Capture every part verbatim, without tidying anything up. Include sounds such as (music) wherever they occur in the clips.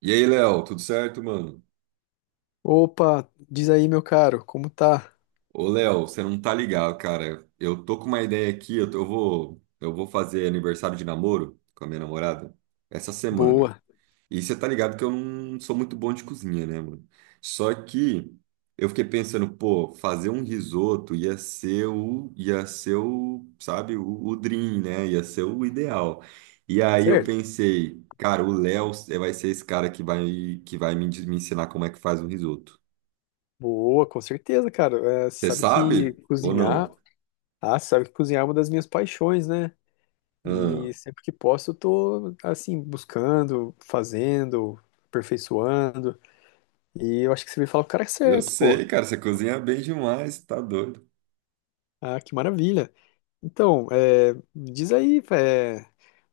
E aí, Léo, tudo certo, mano? Opa, diz aí, meu caro, como tá? Ô, Léo, você não tá ligado, cara. Eu tô com uma ideia aqui, eu, tô- eu vou, eu vou fazer aniversário de namoro com a minha namorada essa semana. Boa, E você tá ligado que eu não sou muito bom de cozinha, né, mano? Só que eu fiquei pensando, pô, fazer um risoto ia ser o, ia ser o, sabe, o, o dream, né? Ia ser o ideal. E aí eu certo? pensei, cara, o Léo vai ser esse cara que vai, que vai me, me ensinar como é que faz um risoto. Boa, com certeza, cara. É, você Você sabe que sabe ou cozinhar, não? ah, você sabe que cozinhar é uma das minhas paixões, né? Ah, E sempre que posso, eu tô, assim, buscando, fazendo, aperfeiçoando. E eu acho que você veio falar com o cara é eu certo, pô. sei, cara, você cozinha bem demais, tá doido. Ah, que maravilha. Então, é, diz aí, é,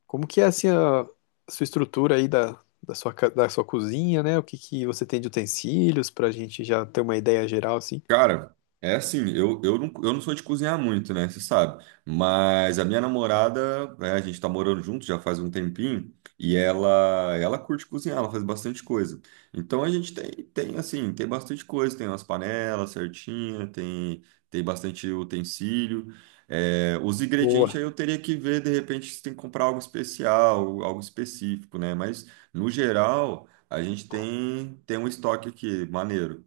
como que é assim a a sua estrutura aí da, da sua, ca- da sua cozinha, né? O que que você tem de utensílios pra gente já ter uma ideia geral assim? Cara, é assim, eu, eu, não, eu não sou de cozinhar muito, né? Você sabe. Mas a minha namorada, é, a gente tá morando junto já faz um tempinho, e ela ela curte cozinhar, ela faz bastante coisa. Então a gente tem, tem assim, tem bastante coisa, tem umas panelas certinha, tem, tem bastante utensílio. É, os ingredientes Boa. aí eu teria que ver, de repente, se tem que comprar algo especial, algo específico, né? Mas, no geral, a gente tem, tem um estoque aqui, maneiro.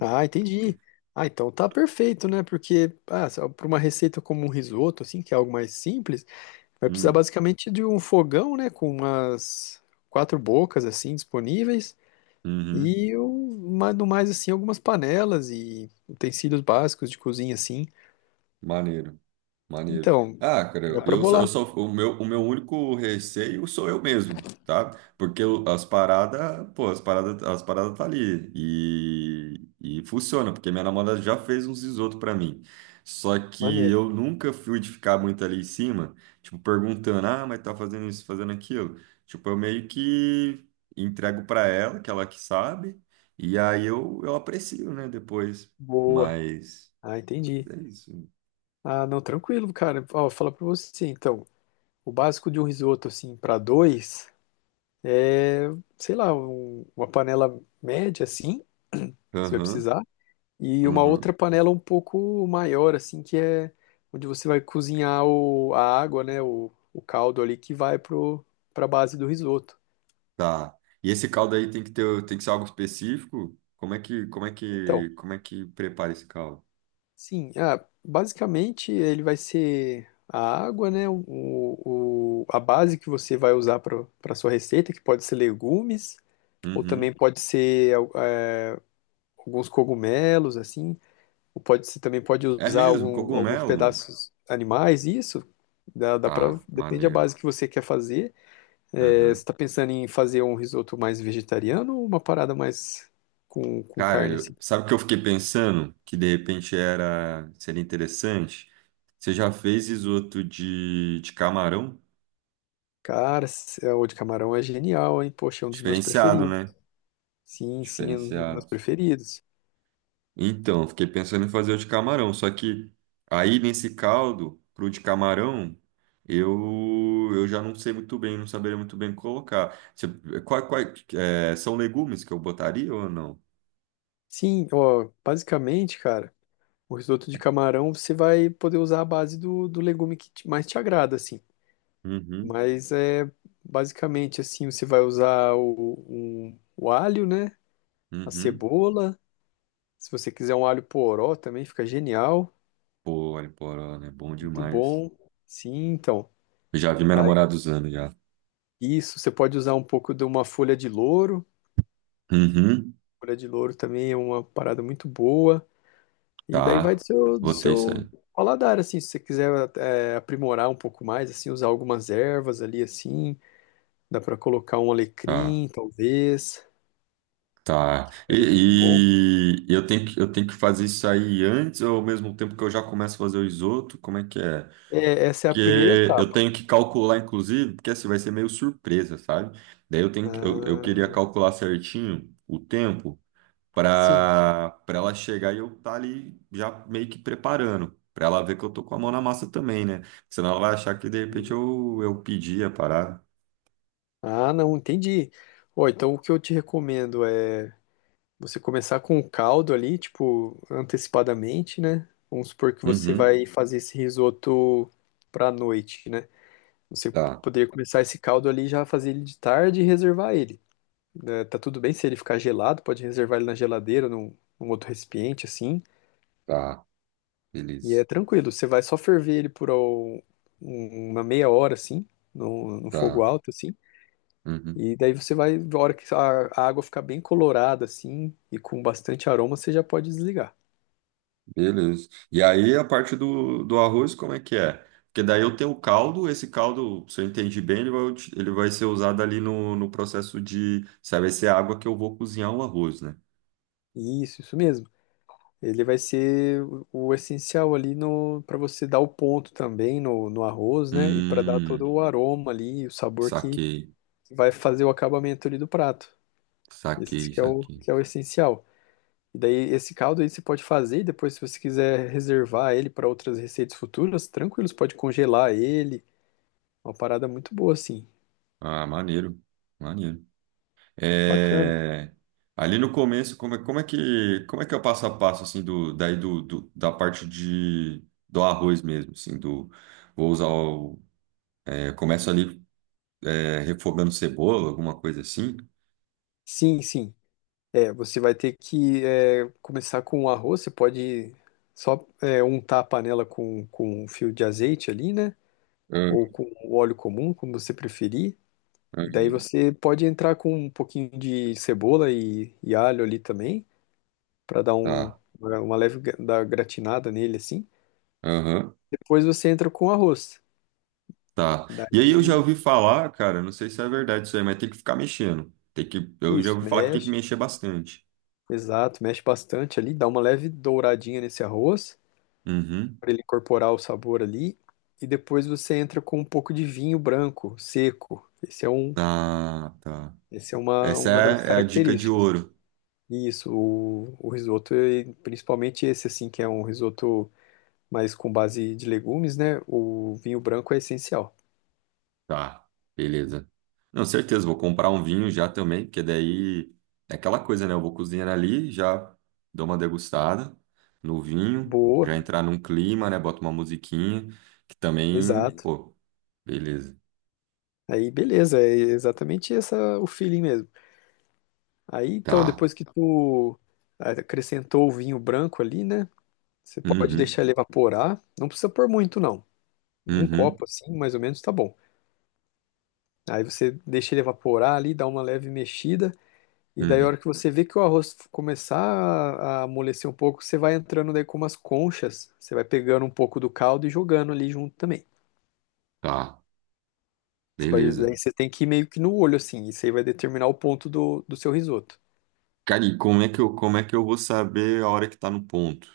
Ah, entendi. Ah, então tá perfeito, né? Porque ah, para uma receita como um risoto assim, que é algo mais simples, vai precisar Hum, basicamente de um fogão, né, com umas quatro bocas assim disponíveis uhum. e um, mais- no mais assim algumas panelas e utensílios básicos de cozinha assim. Maneiro, maneiro. Então, Ah, cara, dá eu, pra eu só, eu bolar. só- o meu, o meu único receio sou eu mesmo, tá? Porque eu- as paradas, pô, as paradas, as paradas tá ali e, e funciona, porque minha namorada já fez uns risoto pra mim. Só que Maneiro. eu nunca fui de ficar muito ali em cima, tipo, perguntando, ah, mas tá fazendo isso, fazendo aquilo. Tipo, eu meio que entrego pra ela, que ela que sabe, e aí eu, eu aprecio, né, depois. Boa. Mas Ah, entendi. é isso. Ah, não, tranquilo, cara. Ó, vou falar pra você, então. O básico de um risoto, assim, pra dois é, sei lá, um- uma panela média, assim, (clears throat) você vai Aham. precisar. E uma Uhum, outra panela um pouco maior, assim, que é onde você vai cozinhar o, a água, né? O, o caldo ali que vai pro, pra base do risoto. tá. E esse caldo aí tem que ter, tem que ser algo específico? Como é que, como é Então, que, como é que prepara esse caldo? sim, ah, basicamente ele vai ser a água, né? O, o, a base que você vai usar para para sua receita, que pode ser legumes. Ou também Uhum. pode ser é, alguns cogumelos, assim, ou pode ser, também pode É usar mesmo, algum- alguns cogumelo, mano. pedaços animais, isso. Dá, dá pra, Tá, depende da maneiro. base que você quer fazer. É, você Uhum. está pensando em fazer um risoto mais vegetariano ou uma parada mais com, com Cara, carne, assim? eu- sabe o que eu fiquei pensando? Que de repente era, seria interessante. Você já fez risoto de, de camarão? Cara, se- é, o de camarão é genial, hein? Poxa, é um dos meus Diferenciado, preferidos. né? Sim, sim, é um dos meus Diferenciado. preferidos. Então, fiquei pensando em fazer o de camarão, só que aí nesse caldo, pro de camarão, eu, eu já não sei muito bem, não saberia muito bem colocar. Você, qual, qual, é, são legumes que eu botaria ou não? Sim, ó, basicamente, cara, o risoto de camarão você vai poder usar a base do, do legume que te- mais te agrada, assim. Uhum, Mas é basicamente assim, você vai usar o, um- o alho, né? A uhum. cebola. Se você quiser um alho poró também fica genial, Pô, olha, poró, né? Bom muito demais. bom. Sim, então. Eu já vi minha Aí namorada usando já. isso, você pode usar um pouco de uma folha de louro. Uhum, Folha de louro também é uma parada muito boa. E daí vai do tá. seu, do Botei isso seu aí. paladar, assim, se você quiser é, aprimorar um pouco mais, assim, usar algumas ervas ali, assim, dá para colocar um Tá, alecrim, talvez, tá. ficaria muito bom. E, e eu tenho que, eu tenho que fazer isso aí antes ou ao mesmo tempo que eu já começo a fazer o risoto? Como é que é? É, essa é a primeira Porque eu etapa. tenho que calcular, inclusive, porque assim vai ser meio surpresa, sabe? Daí eu tenho que, eu, eu queria Ah, calcular certinho o tempo sim. para para ela chegar e eu estar ali já meio que preparando, para ela ver que eu tô com a mão na massa também, né? Senão ela vai achar que de repente eu, eu pedi a parada. Ah, não, entendi. Ó, então o que eu te recomendo é você começar com o caldo ali, tipo, antecipadamente, né? Vamos supor que você Uhum, vai fazer esse risoto pra noite, né? Você tá, poderia começar esse caldo ali, já fazer ele de tarde e reservar ele. Né? Tá tudo bem se ele ficar gelado, pode reservar ele na geladeira, num, num outro recipiente, assim. tá, E beleza, é tranquilo, você vai só ferver ele por ó, um- uma meia hora, assim, no, no fogo tá. alto, assim. uhum. E daí você vai, na hora que a a água ficar bem colorada assim e com bastante aroma, você já pode desligar. Beleza. E aí a parte do, do arroz, como é que é? Porque daí eu tenho o caldo, esse caldo, se eu entendi bem, ele vai, ut- ele vai ser usado ali no, no processo de, sabe, vai ser a água que eu vou cozinhar o arroz, né? Isso, isso mesmo. Ele vai ser o o essencial ali no para você dar o ponto também no, no arroz, né? E para dar todo Hum, o aroma ali, e o sabor que saquei, vai fazer o acabamento ali do prato. Esse saquei, que é o saquei. que é o essencial. E daí esse caldo aí você pode fazer e depois se você quiser reservar ele para outras receitas futuras, tranquilo, você pode congelar ele. Uma parada muito boa assim. Ah, maneiro, maneiro. Bacana. É, ali no começo, como é, como é que, como é que é o passo a passo, assim, do, daí do, do- da parte de, do arroz mesmo, assim, do, vou usar o, é, começo ali é, refogando cebola, alguma coisa assim. Sim, sim. É, você vai ter que é, começar com o arroz, você pode só é, untar a panela com, com um fio de azeite ali, né? Ah, Ou com óleo comum, como você preferir. E ah, daí você pode entrar com um pouquinho de cebola e, e alho ali também, para dar um, tá. uma uma leve gra- dar gratinada nele assim. Aham, Depois você entra com o arroz. tá. E aí eu já Daí, ouvi falar, cara, não sei se é verdade isso aí, mas tem que ficar mexendo. Tem que, eu já isso, ouvi falar que tem que mexe, mexer bastante. exato, mexe bastante ali, dá uma leve douradinha nesse arroz, Uhum. para ele incorporar o sabor ali. E depois você entra com um pouco de vinho branco, seco. Esse é um, Ah, tá. esse é uma, Essa uma das é, é a dica de características. ouro. E isso, o, o risoto, e principalmente esse assim, que é um risoto mais com base de legumes, né? O vinho branco é essencial. Tá, beleza. Não, certeza, vou comprar um vinho já também, porque daí é aquela coisa, né? Eu vou cozinhar ali, já dou uma degustada no vinho, já Boa, entrar num clima, né? Boto uma musiquinha, que também, exato. pô, beleza. Aí beleza, é exatamente essa o feeling mesmo. Aí então, Tá. depois que tu acrescentou o vinho branco ali, né? Você pode deixar Uhum, ele evaporar. Não precisa pôr muito, não. Um uhum, copo assim, mais ou menos, tá bom. Aí você deixa ele evaporar ali, dá uma leve mexida, e daí a uhum. hora que você vê que o arroz começar a a amolecer um pouco, você vai entrando daí com umas conchas, você vai pegando um pouco do caldo e jogando ali junto também. Tá, Você vai, beleza. daí você tem que ir meio que no olho assim, isso aí vai determinar o ponto do, do seu risoto. Cara, e como é que eu, como é que eu vou saber a hora que tá no ponto?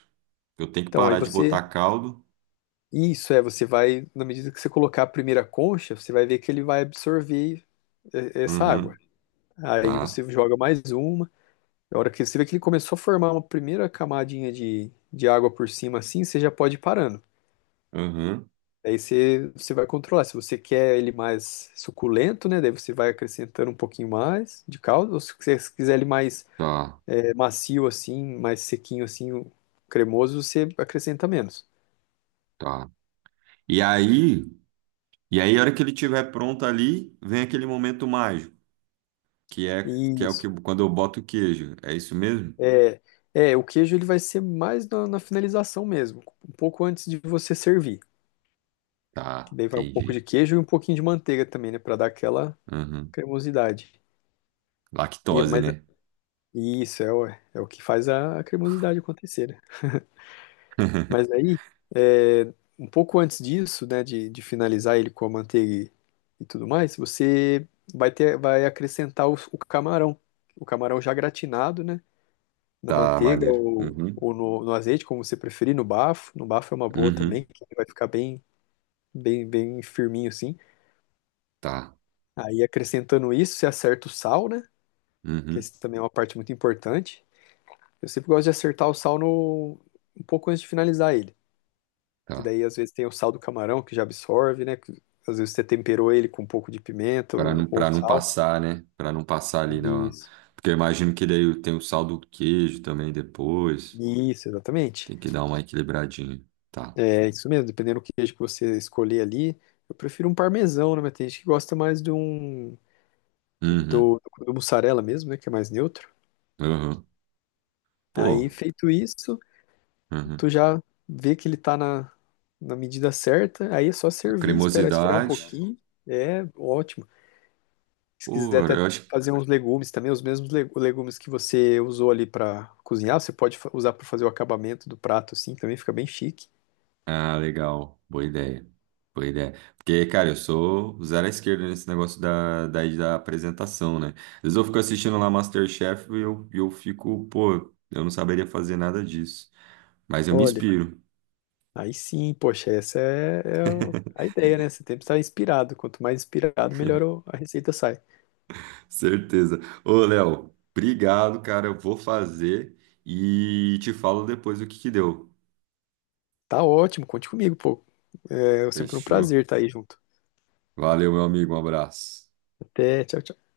Eu tenho que Então aí parar de você, botar caldo? isso é, você vai, na medida que você colocar a primeira concha, você vai ver que ele vai absorver eh, essa água. Uhum, Aí tá. você joga mais uma. A hora que você vê que ele começou a formar uma primeira camadinha de, de água por cima assim, você já pode ir parando. Uhum, Daí você, você vai controlar. Se você quer ele mais suculento, né? Daí você vai acrescentando um pouquinho mais de caldo. Ou se você quiser ele mais tá, é, macio assim, mais sequinho assim, cremoso, você acrescenta menos. tá. E aí. E aí, a hora que ele estiver pronto ali, vem aquele momento mágico, que é que é o Isso. que quando eu boto o queijo. É isso mesmo? É, é, o queijo ele vai ser mais na, na finalização mesmo, um pouco antes de você servir. Que Tá, daí vai um pouco de entendi. queijo e um pouquinho de manteiga também, né? Para dar aquela Uhum. cremosidade. E, Lactose, mas né? isso é o, é o que faz a, a cremosidade acontecer, né? Mas (laughs) aí, é, um pouco antes disso, né, de, de finalizar ele com a manteiga e, e tudo mais, você vai ter, vai acrescentar o, o camarão. O camarão já gratinado, né, na Tá, manteiga maneiro. ou, Uhum. ou no, no azeite, como você preferir, no bafo. No bafo é uma boa também, Uhum. que vai ficar bem, bem, bem firminho assim. Tá. Aí, acrescentando isso, você acerta o sal, né, que Uhum. esse também é uma parte muito importante. Eu sempre gosto de acertar o sal no, um pouco antes de finalizar ele. Que Tá. daí às vezes tem o sal do camarão que já absorve, né? Que às vezes você temperou ele com um pouco de pimenta Para não, ou, ou para não sal. passar, né? Para não passar ali na. Isso, Porque eu imagino que daí tem o sal do queijo também depois. isso, exatamente. Tem que dar uma equilibradinha. Tá. É isso mesmo, dependendo do queijo que você escolher ali. Eu prefiro um parmesão, né? Mas tem gente que gosta mais de um Uhum. do, do mussarela mesmo, né? Que é mais neutro. Uhum. Pô. Aí, feito isso, Uhum. tu já vê que ele tá na, na medida certa. Aí é só A servir, esperar esfriar um cremosidade. pouquinho. É ótimo. Se quiser Pô, até eu acho fazer uns legumes também, os mesmos legu- legumes que você usou ali para cozinhar, você pode fa- usar para fazer o acabamento do prato, assim, também fica bem chique. Ah, legal. Boa ideia. Boa ideia. Porque, cara, eu sou zero à esquerda nesse negócio da, da, da apresentação, né? Às vezes eu fico assistindo lá MasterChef e eu, eu fico, pô, eu não saberia fazer nada disso. Mas eu me Olha, inspiro, aí sim, poxa, essa é, é o- a ideia, né? Você tem que estar inspirado. Quanto mais inspirado, melhor o- a receita sai. (laughs) certeza. Ô, Léo, obrigado, cara. Eu vou fazer e te falo depois o que que deu. Tá ótimo, conte comigo, pô. É sempre um prazer Fechou. estar aí junto. Valeu, meu amigo. Um abraço. Até, tchau, tchau.